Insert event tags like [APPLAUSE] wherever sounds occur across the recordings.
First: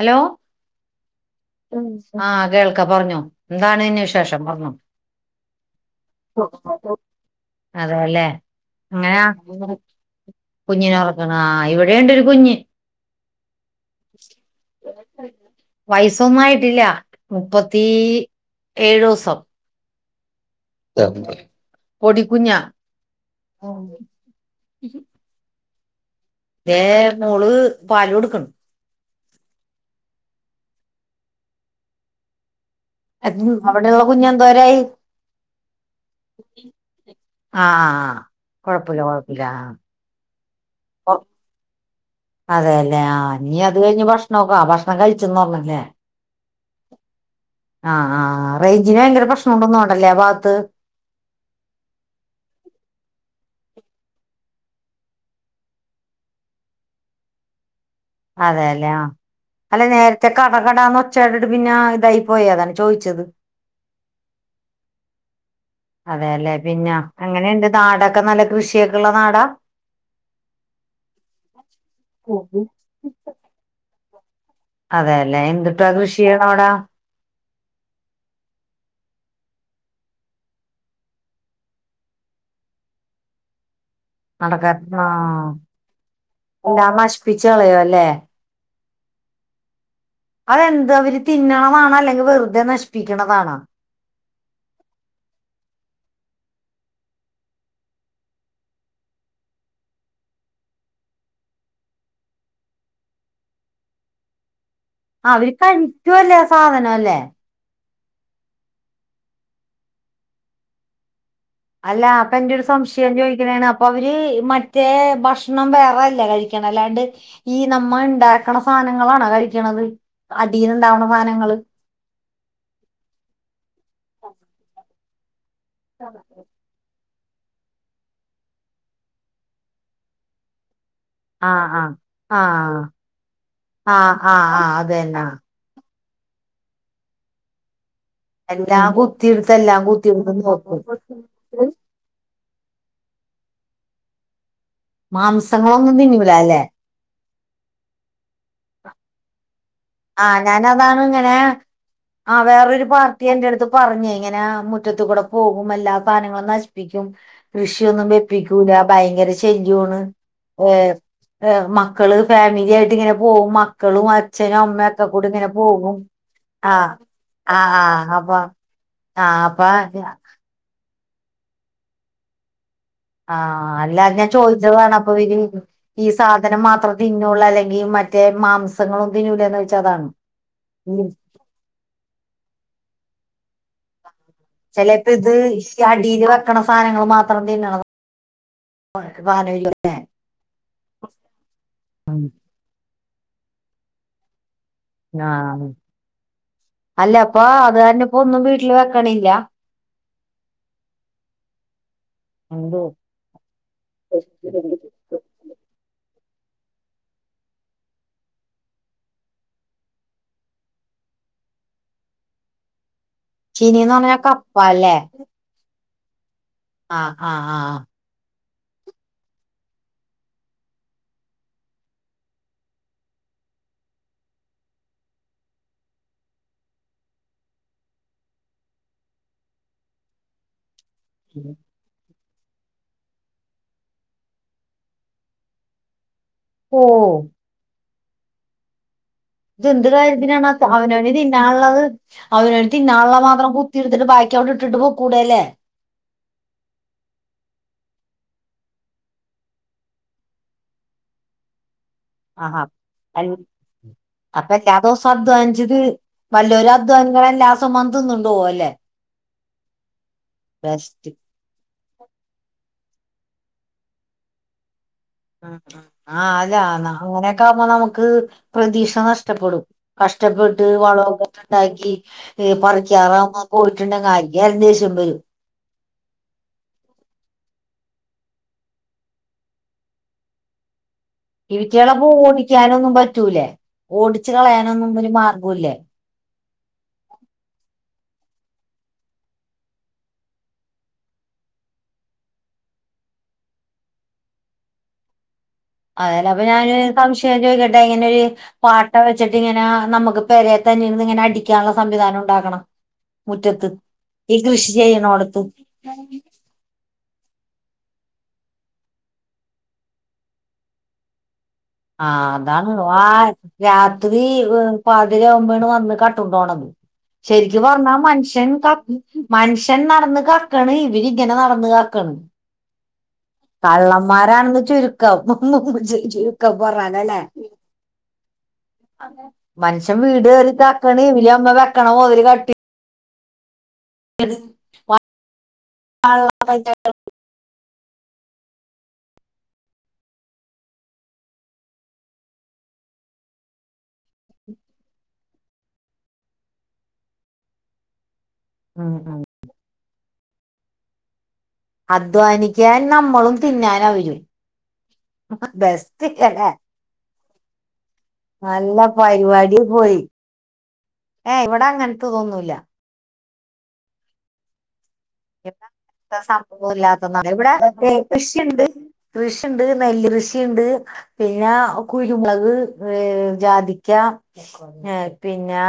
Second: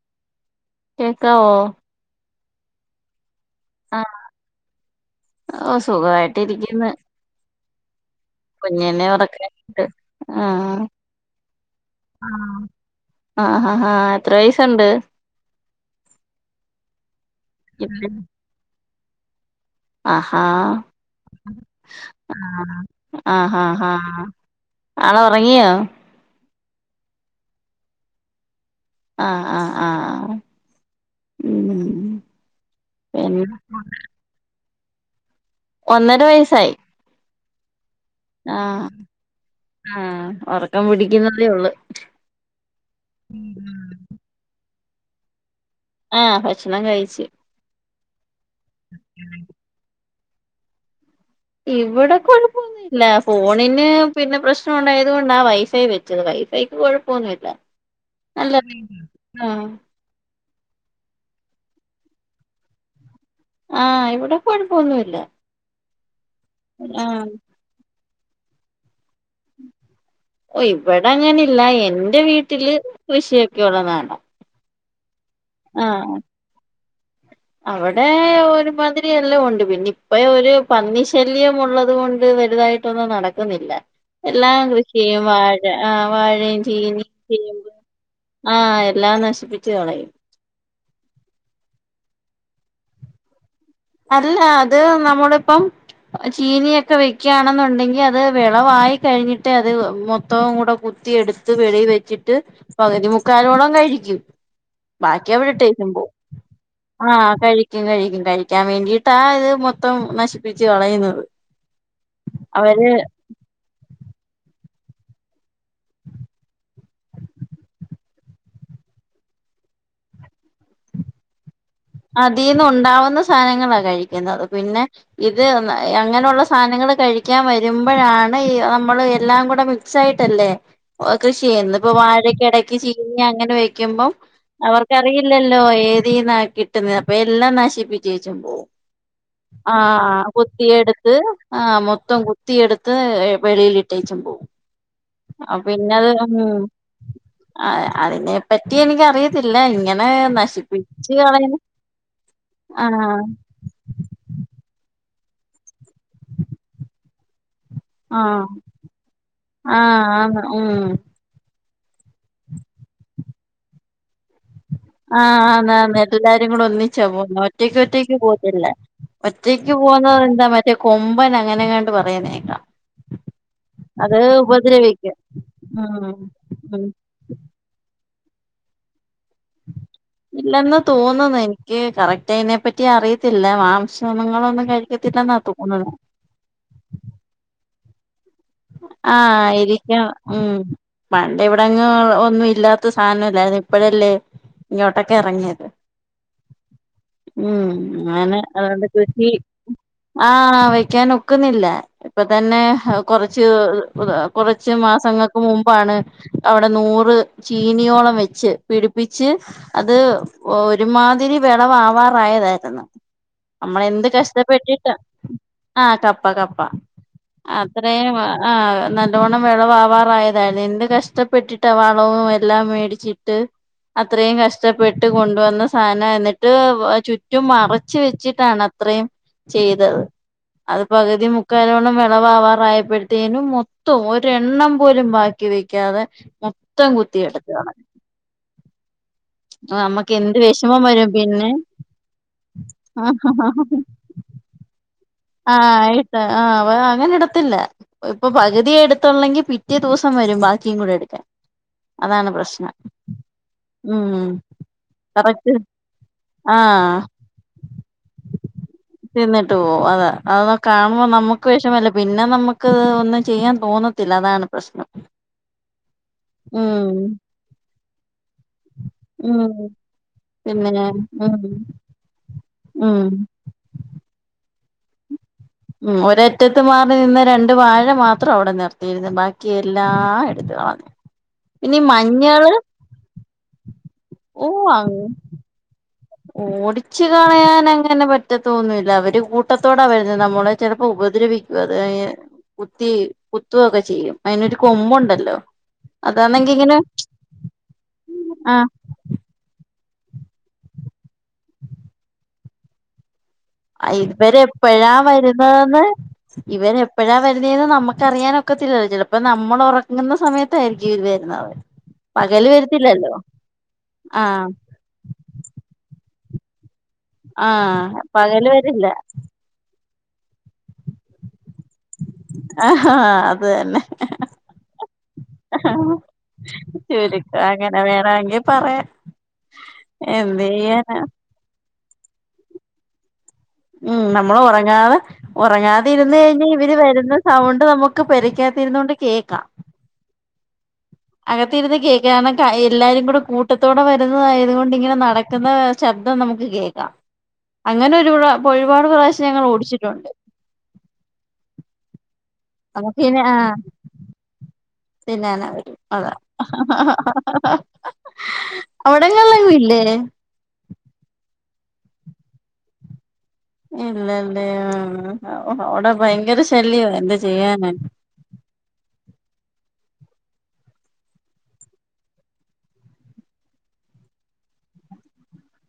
Hello കേക്കാവോ ആഹ് കേൾക്ക പറഞ്ഞോ. എന്താണ് ആ പിന്നെ വിശേഷം പറഞൊ ഓ സുഖമായിട്ടിരിക്കുന്നു അതെയല്ലേ കുഞ്ഞിനെ ഇങ്ങനാ ഉറക്കാനിട്ട് ആഹ് കുഞ്ഞിനെ ഉറക്കണ ആ ഇവിടെണ്ട ഒരു കുഞ്ഞ്. ആഹ് ആഹ് ആഹ് ഹാ വയസൊന്നായിട്ടില്ല മുപ്പത്തി ഏഴു ദിവസം. ആഹാ പൊടിക്കുഞ്ഞാ ആഹാ ആഹഹാ ഹാ. ആവ ഉറങ്ങിയോ. ഏമോള് പാല് കൊടുക്കണ് ആഹ്ആഹ് ആഹ് ഉം പിന്നെ അവിടെ ഉള്ള കുഞ്എന്തോരായി. ഒന്നര വയസ്സായി ആഹ് ആഹ് കൊഴപ്പില്ല കൊഴപ്പില്ല ആ ആഹ് ഉറക്കം പിടിക്കുന്നതേ ഉള്ളു അതെയല്ലെ ആ നീ അത് കഴിഞ്ഞ് ഭക്ഷണക്കെ ആ ഭക്ഷണം കഴിച്ചന്ന് പറഞ്ഞല്ലേ ആഹ് ഭക്ഷണം കഴിച്ച് ആഹ് ആഹ് റേഞ്ചിന് ഭയങ്കര പ്രശ്നുണ്ടൊന്നുണ്ടല്ലേ ആ ഭാഗത്ത് ഇവിടെക്കൊഴപ്പ ഇല്ല ഫോണിന് പിന്നെ പ്രശ്നം ഉണ്ടായത് കൊണ്ടാ വൈഫൈ വെച്ചത് വൈഫൈക്ക് കൊഴപ്പൊന്നുല്ല. അതെല്ലേ ആഹ് അല്ലെ നേര ത്തെ കടകടാന്ന് ഒച്ച കേട്ടിട്ട് പിന്നെ ഇതായി പോയി അതാണ് ചോദിച്ചത് ആഹ് ഇവിടെ കൊഴപ്പൊന്നുല്ല അതെയല്ലെ പിന്നെ എങ്ങനെയുണ്ട് നാടൊക്കെ നല്ല കൃഷിയൊക്കെയുള്ള നാടാ ഓ ഇവിടെ അങ്ങനില്ല എന്റെ വീട്ടില് കൃഷിയൊക്കെഒള്ള നാട അതെയല്ലെ എന്തിട്ടാ ആ കൃഷി ചെയ്യണ അവിടാ അവിടെ ഒരുമാതിരി എല്ലാം ഉണ്ട് പിന്നെ ഇപ്പ ഒരു പന്നി ശല്യം ഉള്ളത് കൊണ്ട് വലുതായിട്ട് ട്ടൊന്നും നടക്കുന്നില്ല എല്ലാം നടക്കാൻ ആ കൃഷിയെയ്യും വാഴ ആഹ് വാഴയും എല്ലാം ചീനിം നശിപ്പിച്ച് കളയോ ചേമ്പും അല്ലേ ആഹ് എല്ലാം നശിപ്പിച്ച് കളയും അതെന്ത് അവര് തിന്നണതാണോ അല്ലെങ്കിൽ വെറുതെ നശിപ്പിക്കണതാണോ അല്ല അത് നമ്മുടെ ഇപ്പം ചീനിയൊക്കെ വെയ്ക്കാണെന്നുണ്ടെങ്കി അത് വെളവായി കഴിഞ്ഞിട്ട് അത് മൊത്തവും കൂടെ കു ത്തിയെടുത്ത് വെളീ വെച്ചിട്ട് പകുതിമുക്കാലോളം കഴിക്കും ആ ബാക്കി അവര് അവിടെ ഇട്ടേച്ചും പോവും കഴിക്കുവല്ലേ ആ സാധനം അല്ലേ ആഹ് കഴി കഴിക്കും കഴിക്കും കഴിക്കാൻ വേണ്ടിട്ടാ ഇത് മൊത്തം നശിപ്പിച്ച് കളയുന്നത് അല്ലാ അപ്പൊ എന്റെ ഒരു അവര് സംശയം ചോദിക്കണേണ് അപ്പ അവര് മറ്റേ ഭക്ഷണം വേറെല്ലേ കഴിക്കണേ അല്ലാണ്ട് ഈ നമ്മ ഇണ്ടാക്കണ സാധനങ്ങളാണോ കഴിക്കണത് അടീൽ ഇണ്ടാവണ സാധനങ്ങള് അതീന്ന് ഉണ്ടാവുന്ന സാധനങ്ങളാ കഴിക്കുന്നത് പിന്നെ ഇത് അങ്ങനെയുള്ള ആഹ് സ സാധനങ്ങള് കഴിക്കാൻ വരുമ്പോഴാണ് ഈ നമ്മള് എല്ലാം കൂടെ മിക്സായിട്ടല്ലേ കൃഷി ചെയ്യുന്നു ഇപ്പൊ ആഹ് വാഴക്കിടക്ക് ആഹ് ചീനി അങ്ങനെ വെക്കുമ്പം ആഹ് ആഹ് ആഹ് അതന്നെ അവർക്കറിയില്ലല് പ്പൊ ഏതീന്നാ കിട്ടുന്നത് അപ്പൊ എല്ലാം നശിപ്പിച് ജയിച്ചും പോവും എല്ലാം കുത്തിയെടുത്ത് എല്ലാം ആഹ് കുത്തിയെടുത്ത് കൊത്തിയ എടുത്ത് നോക്കും ആഹ് മൊത്തം കുത്തിയെടുത്ത് വെളിയിലിട്ടേച്ചും പോവും ആഹ് മാംസങ്ങളൊന്നും പിന്നത് തിന്നൂല മൂ അല്ലെ ആഹ് അതിനെ പറ്റി എനിക്കറിയത്തില്ല ഇങ്ങനെ ആഹ് ഞാനതാണ് നശിപ്പിച്ച് ഇങ്ങനെ കളെ ആഹ് വേറൊരു പാർട്ടിയെന്റടുത്ത് പറഞ്ഞ് ഇങ്ങനെ മുറ്റത്ത് കൂടെ പോകും എല്ലാ സാധനങ്ങളും നശിപ്പിക്കും കൃഷിയൊന്നും ആഹ് വെപ്പിക്കൂല ഭയങ്കര ശെല്യാണ് ആഹ് ആന്ന് ഉം ഏഹ് മക്കള് ഫാമിലി ആയിട്ട് ഇങ്ങനെ പോകും മക്കളും അച്ഛനും അമ് ആഹ് ആന്നാന്ന് എല്ലാരും കൂടെ ആഹ് ഒന്നിച്ചാ പോന്നെ ആഹ് ആഹ് ഒറ്റക്കൊറ്റക്ക് അപ്പൊ പോത്തില്ല ആഹ് ഒറ്റക്ക് അപ്പൊ പോകുന്നത് എന്താ മറ്റേ കൊമ്പൻ അങ്ങനെങ്ങാണ്ട് പറയുന്ന കേക്കാം ആഹ് അല്ലാ അത് ഞാൻ ചോദിച്ചതാണ് അപ്പൊ ഇ ഈ ഉം സാധനം ഉം മാത്ര തിന്നൂള്ളു അല്ലെങ്കി മറ്റേ മാംസങ്ങളും തിന്നൂലേന്ന് വെച്ച അതാണ് ഇല്ലെന്ന് ഉം. തോന്നുന്നു എനിക്ക് കറക്റ്റ് അയിനെ പറ്റി അറിയത്തില്ല മാംസങ്ങളും ചിലപ്പോ ഇത് ഈ അടീൽ വെക്കണ സാധനങ്ങൾ മാത്രം തിന്നണ ആഹ് സാധനല്ല ആയിരിക്കും ഉം പണ്ട് ഇവിടെങ്ങും ഒന്നും ഇല്ലാത് ത്ത സാധനം ഇല്ലാരുന്ന് ഇപ്പഴല്ലേ ഇങ്ങോട്ടൊക്കെ ഇറങ്ങിയത് ആഹ് അല്ല അപ്പൊ ഉം അത് കാരണം ഇപ്പോ അങ്ങനെ ഒന്നും വീട്ടില് അതോണ്ട് കൃഷി വെക്കണില്ല ആഹ് വെക്കാൻ ഒക്കുന്നില്ല ഇപ്പൊ തന്നെ എന്തോ കൊറച് ച്ച് കുറ കുറച്ച് മാസങ്ങ ക്കു മുമ്പാണ് അവിടെ നൂറ് ചീനിയോളം വെച്ച് പിടിപ്പിച്ച് അത് ഒരുമാതിരി വെളവാവാറായതാരുന്നു. അമ്മള് ചീനീന്ന് എന്ത് പറഞ്ഞാ കപ്പ കഷ്ടപ്പെട്ടിട്ടാ അല്ലേ ആഹ് കപ്പ കപ്പ ആഹ് ആഹ് ആഹ് അത്രയും. ആഹ് ആഹ് നലോണ്ണം വിളവാവാറായതായിരുന്നു എന്ത് കഷ്ടപ്പെട്ടിട്ട വളവും എല്ലാം മേടിച് ട്ട് അത്രയും കഷ്ടപ്പെട്ട് കൊണ്ടുവന്ന സാധനാ എന്നിട്ട് ചുറ്റും മറച്ച് വെച്ചിട്ടാണ് ത്രം ചെയ്തത് അത് പകുതി മുക്കാലോളം വെളവാവാറായപ് ത്തേനും മൊത്തം ഒരെണ്ണം പോലും ബാക്കി വെക്കാതെ മൊത്തം ഓഹ് കുത്തി എടുത്തുകളഞ്ഞ് ഇതെന്ത് നമ്മക്ക് എന്ത് കാര്യത്തിനാണ് വിഷമം വരും അവനോന്‌ പിന്നെ തിന്നാനുള്ളത് അവനവന് തിന്നാനുള്ള മാത്രം കുത്തിയെടുത്തിട്ട് ബാക് ബാക്കി അവിടെ ഇട്ടിട്ട് പൊക്കൂടേല്ലേ? ആഹ് ആയിട്ട് ആഹ് അ അങ്ങനെ ഇടത്തില്ല. ഇപ്പൊ പകുതിയേ എടുത്തുള്ളെങ്കി പിറ്റേ ദിവസം വരും ബാക്കിയും കൂടെ എടുക്കാൻ. അതാണ് ആഹാ പ്രശ്നം അൽ ഉം അപ്പ എല്ലാ ദിവസവും കറക്റ്റ് അധ്വാനിച്ചത്. വല്ലോരും ആഹ് അധ്വാനിക്കണ എല്ലാ ദിവസോം തിന്നോണ്ട് പോവും അല്ലേ? തിന്നിട്ട് പോവും അതാ. അതൊക്കെ കാണുമ്പോ നമുക്ക് വിഷമല്ലേ പിന്നെ നമുക്ക് ഒന്നും ചെയ്യാൻ തോന്നത്തില്ല അതാണ് പ്രശ്നം. ഉ ആഹ് അല്ല ഉം അങ്ങനെയൊക്കെ ആകുമ്പോ നമുക്ക് പ്രതീക്ഷ ഉം നഷ്ടപ്പെടും കഷ്ടപ്പെട്ട് പിന്നെ ഉം വളമൊക്കെ ഉണ്ടാക്കി ഉം പറിക്കാറാവുമ്പൊ പോയിട്ടുണ്ടെൽ ആർക്കായാലും ദേഷ്യം വരും ഉ ഒരറ്റത്ത് മാറി നിന്ന രണ്ട് വാഴ മാത്രം അവിടെ നിർത്തിയിരുന്നു ബാക്കി എല്ലാ എടുത്തുകളഞ്ഞു ഇവറ്റകളെ ഓടിക്കാനൊന്നും പറ്റൂലേ ഓടിച്ച് ഓ അങ്ങ് കളയാനൊന്നും മാർഗംല്ലേ ഓടിച്ചു കളയാൻ അങ്ങനെ പറ്റത്തോന്നൂല്ല അവര് കൂട്ടത്തോട വരുന്നത് നമ്മളെ ചിലപ്പോ ഉപദ്രവിക്ക ക്കും അത് കുത്തി കുത്തു ഒക്കെ ചെയ്യും അതിനൊരു കൊമ്പുണ്ടല്ലോ അതല്ല അപ്പൊ അതാണെങ്കി ഞാനൊ ഇങ്ങനെ രു സംശയം ചോദിക്കട്ടെ ഇങ്ങനെരു ആ പാട്ട വെച്ചിട്ട് ഇങ്ങനെ നമുക്ക് പെരെ തന്നെ യിരുന്ന് ഇങ്ങനെ അടിക്കാനുള്ള സംവിധാനം ഉണ്ടാക്കണം മുറ്റത്ത് ഈ ഇവരെ കൃഷി എപ്പഴാ ചെയ്യണോടത്ത് വരുന്നതെന്ന് ഇവനെപ്പഴാ വരുന്നതെന്ന് നമുക്കറിയാനൊക്കത്തില്ലല്ലോ ചിലപ്പോ നമ്മൾ ഉറങ്ങുന്ന സമയത്തായിരിക്കും ഇവർ വരുന്നത് ആഹ് പകല് അതാണ് ആ വരത്തില്ലല്ലോ രാത്രി ആഹ് പാതിര ആകുമ്പോ വന്ന് കട്ടോണ്ട് പോണത് ശെരിക്ക് ആഹ് പറഞ്ഞാ പകല് മനുഷ്യൻ വരില്ല മനുഷ്യൻ നടന്ന് കക്കണ് ഇവരി ഇങ്ങനെ നടന്നുക ക്കണ് ആഹാ അത് തന്നെ കള്ളന്മാരാണെന്ന് ചുരുക്കം. പറഞ്ഞാലല്ലേ ചുരുക്കം അങ്ങനെ വേണമെങ്കി പറയാ. മനുഷ്യൻ വീട് കേറി കക്കണ് ഇവര് നമ്മ വെക്കണ മൊതല് കട്ടി ഉം നമ്മൾ ഉറങ്ങാതെ ഉറങ്ങാതിരുന്ന കഴിഞ്ഞൽ ഇവര് വരുന്ന സൗണ്ട് നമുക്ക് പെരക്കാത്തിരുന്നൊണ്ട് കേക്കാം അകത്തി ഇരുന്ന് കേൾക്കാ എല്ലാരും കൂടെ കൂട്ടത്തോടെ വരുന്നതായത് കൊണ്ട് ഇങ്ങനെ നടക്കുന്ന ശബ്ദം നമുക്ക് കേൾക്കാം അങ്ങനെ ഒരുപ ഒരുപാട് ഉം ഉം പ്രാവശ്യം ഞങ്ങൾ ഓടിച്ചിട്ടുണ്ട് അധ്വാനിക്കൻ നമുക്ക് പിന്നെ നമ്മളും ആ തിന്നാനവരും തിന്നാനാ വരും അതാ ബെസ്റ്റ്ല്ലെ നല്ല അവിടങ്ങളിലെങ്ങും ഇല്ലേ പരിപാടിയായിപോയി ഏ യ് ഇവിടെ അങ്ങനത്തെ തോന്നൂല്ല ഇല്ലല്ലേ ഇവിടെ ഭയങ്കര സംഭവം ശല്യോ എന്ത് ഇല്ലാത്തതാണ് ഇവിടെ ചെയ്യാന കൃഷിയുണ്ട് കൃഷിയുണ്ട് നെല്ല് കൃഷിയുണ്ട് പിന്നെ കുരുമുളക് ഏ ജാതിക്ക ഏ പിന്നെ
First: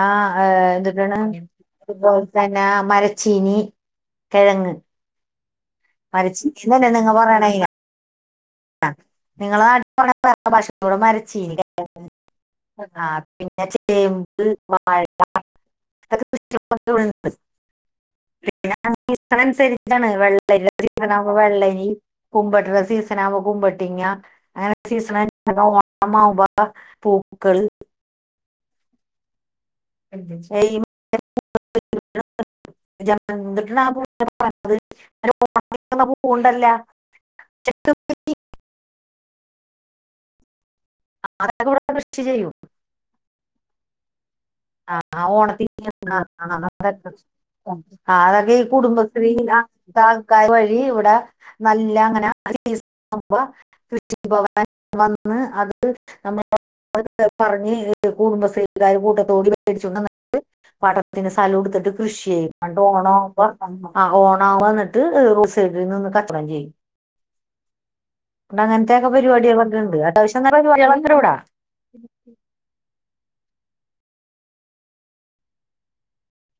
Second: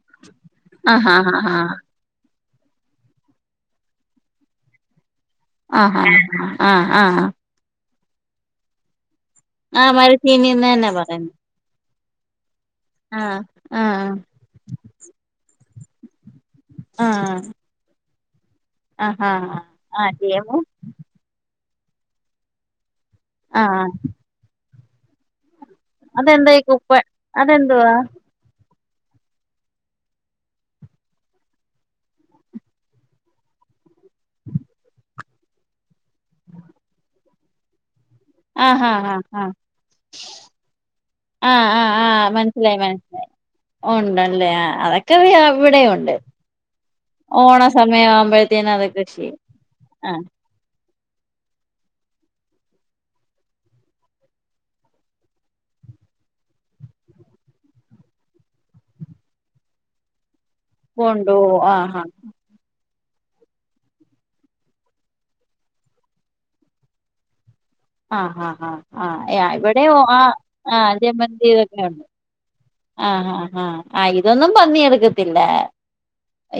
ആഹ് എന്തുട്ടാണ് ആഹ് ആഹ് ഇപോ തന മരച്ചീനി കിഴങ്ങ് ആഹ മരച്ചീനി ആഹആഹ് ആഹ് ആ നിങ്ങള് ആഹ് അവിടത്തെ മരച്ചീനിന്ന് ഭാഷയിൽ എന്താ തന്നാ പറയുന്നെ ഇവിടെമരച്ചീനി ആ ആഹ് പിന്നെ ആഹ് ചേമ്പ് വാഴക്ക കുറ്റി പയർ ആഹ് ഒക്കെണ്ട് [UNINTELLIGIBLE] ആഹ് ഇത്രം ആഹ് അനുസരിച്ചാണ് ആഹ് ചേമ്പ് വെള്ളരി സീസണാവുമ്പോ വെള്ളരി കുമ്പട്ട സീസണാവുമ്പോ ആഹ് കുമ്പട്ടിങ്ങ അങ്ങനെ സീസ പിന്നെ അതെന്തായി ഓണമാവുമ്പോൾ കുപ്പ പൂക്കള് അതെന്തുവാ [UNINTELLIGIBLE] ജമന്തി ന്നാണ് പൂവ് ഓണത്തിന് വക്കണപൂവ്ണ്ടല്ല ചെത്തി ആഹ ഹ ആ ആ അതൊക്കെ ആഹ് ഇവിടെ ആഹ് കൃഷി ആഹ് ചെയ്യും മനസ്സിലായി മനസ്സിലായി ഉണ്ടല്ലേ ആ ആ ഓണത്തിനൊക്കെ ഓണ സമയം അതൊക്കെ ഈ ആവുമ്പോഴത്തേന് അത് കൃഷി കുടുംബശ്രീ ആ താൽക്കാര് വഴി ഇവിടെ നല്ല അങ്ങനെ [UNINTELLIGIBLE] പോകുമ്പ കൃഷി ഭവൻല് വന്ന് അത് നമ്മള അത് പറഞ്ഞ് കുടുംബശ്രീകാര് കൂട്ടത്തോടെ ടിച്ചോണ്ട് വന്നിട്ട് പാട്ടത്തിന് സ്ഥലം കൊണ്ടുപോകും ആ എടുത്തിട്ട് ഹാ കൃഷി ചെയ്യും എന്നിട്ട് ഓണം ഓണാവുമ്പോ എന്നിട്ട് റോഡ് സൈഡിൽ നിന്ന് കച്ചവടം ചെയ്യും ആ പിന്നെ ആഹാ ആ അങ്ങനത്തെയൊക്കെ പരിപാടികളൊക്കെ ഉണ്ട് ഇവിടെയും ആ അത്യാവശ്യം നല്ല ആ പരിപാടികളൊക്കെ ഉണ്ട് ഇവിടെ ജമന്തിതൊക്കെ ഉണ്ട് ആഹ് ആഹ് ആഹ് ഇതൊന്നും പന്നിയെടുക്കത്തില്ല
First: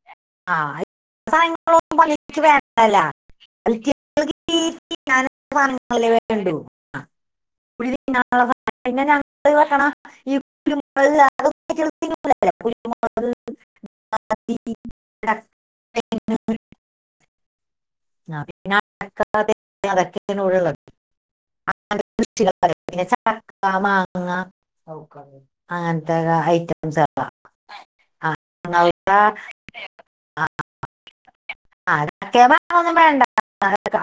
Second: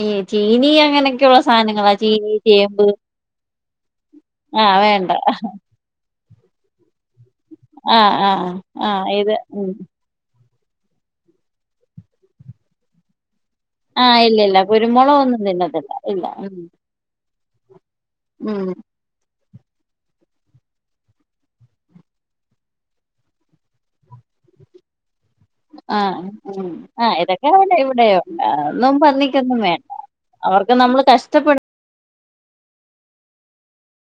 ഈ ആ ചീനി അങ്ങനെയൊക്കെയുള്ള സാധനങ്ങളാ ഇപ്പം ചീനി പള്ളിക്ക് ചേമ്പ് വേണ്ടല്ല ആ വേണ്ട അതല്ലേ വേണ്ടൂ [INAUDIBLE] പിന്നെ ആ ആ ഞങ്ങള് ആ ഇത് ഉം വെക്കണ ഈ കുരുമൊളക് [INAUDIBLE] ആ ഇല്ലല്ല കുരുമുളകൊന്നും അടക്ക, തിന്നത്തി ല്ല ഇല്ല തേങ്ങ, ഉം ഉം [UNINTELLIGIBLE] അതൊക്കെയാണ്‌ ഇവിടെയുള്ളത് [INAUDIBLE] പിന്നെ ചക്ക മാങ്ങ ആ അങ്ങനത്തെ ആഹ് ഐറ്റംസ് ആ ഇതൊക്കെ അവിടെ ഇവിടെയും ഉണ്ട് അതൊന്നും പന്നിക്കൊ ക്കൊന്നും വേണ്ട അവർക്ക് നമ്മൾ കഷ്ടപ്പെടു ചക്കേം മാങ്ങെന്നും വേണ്ട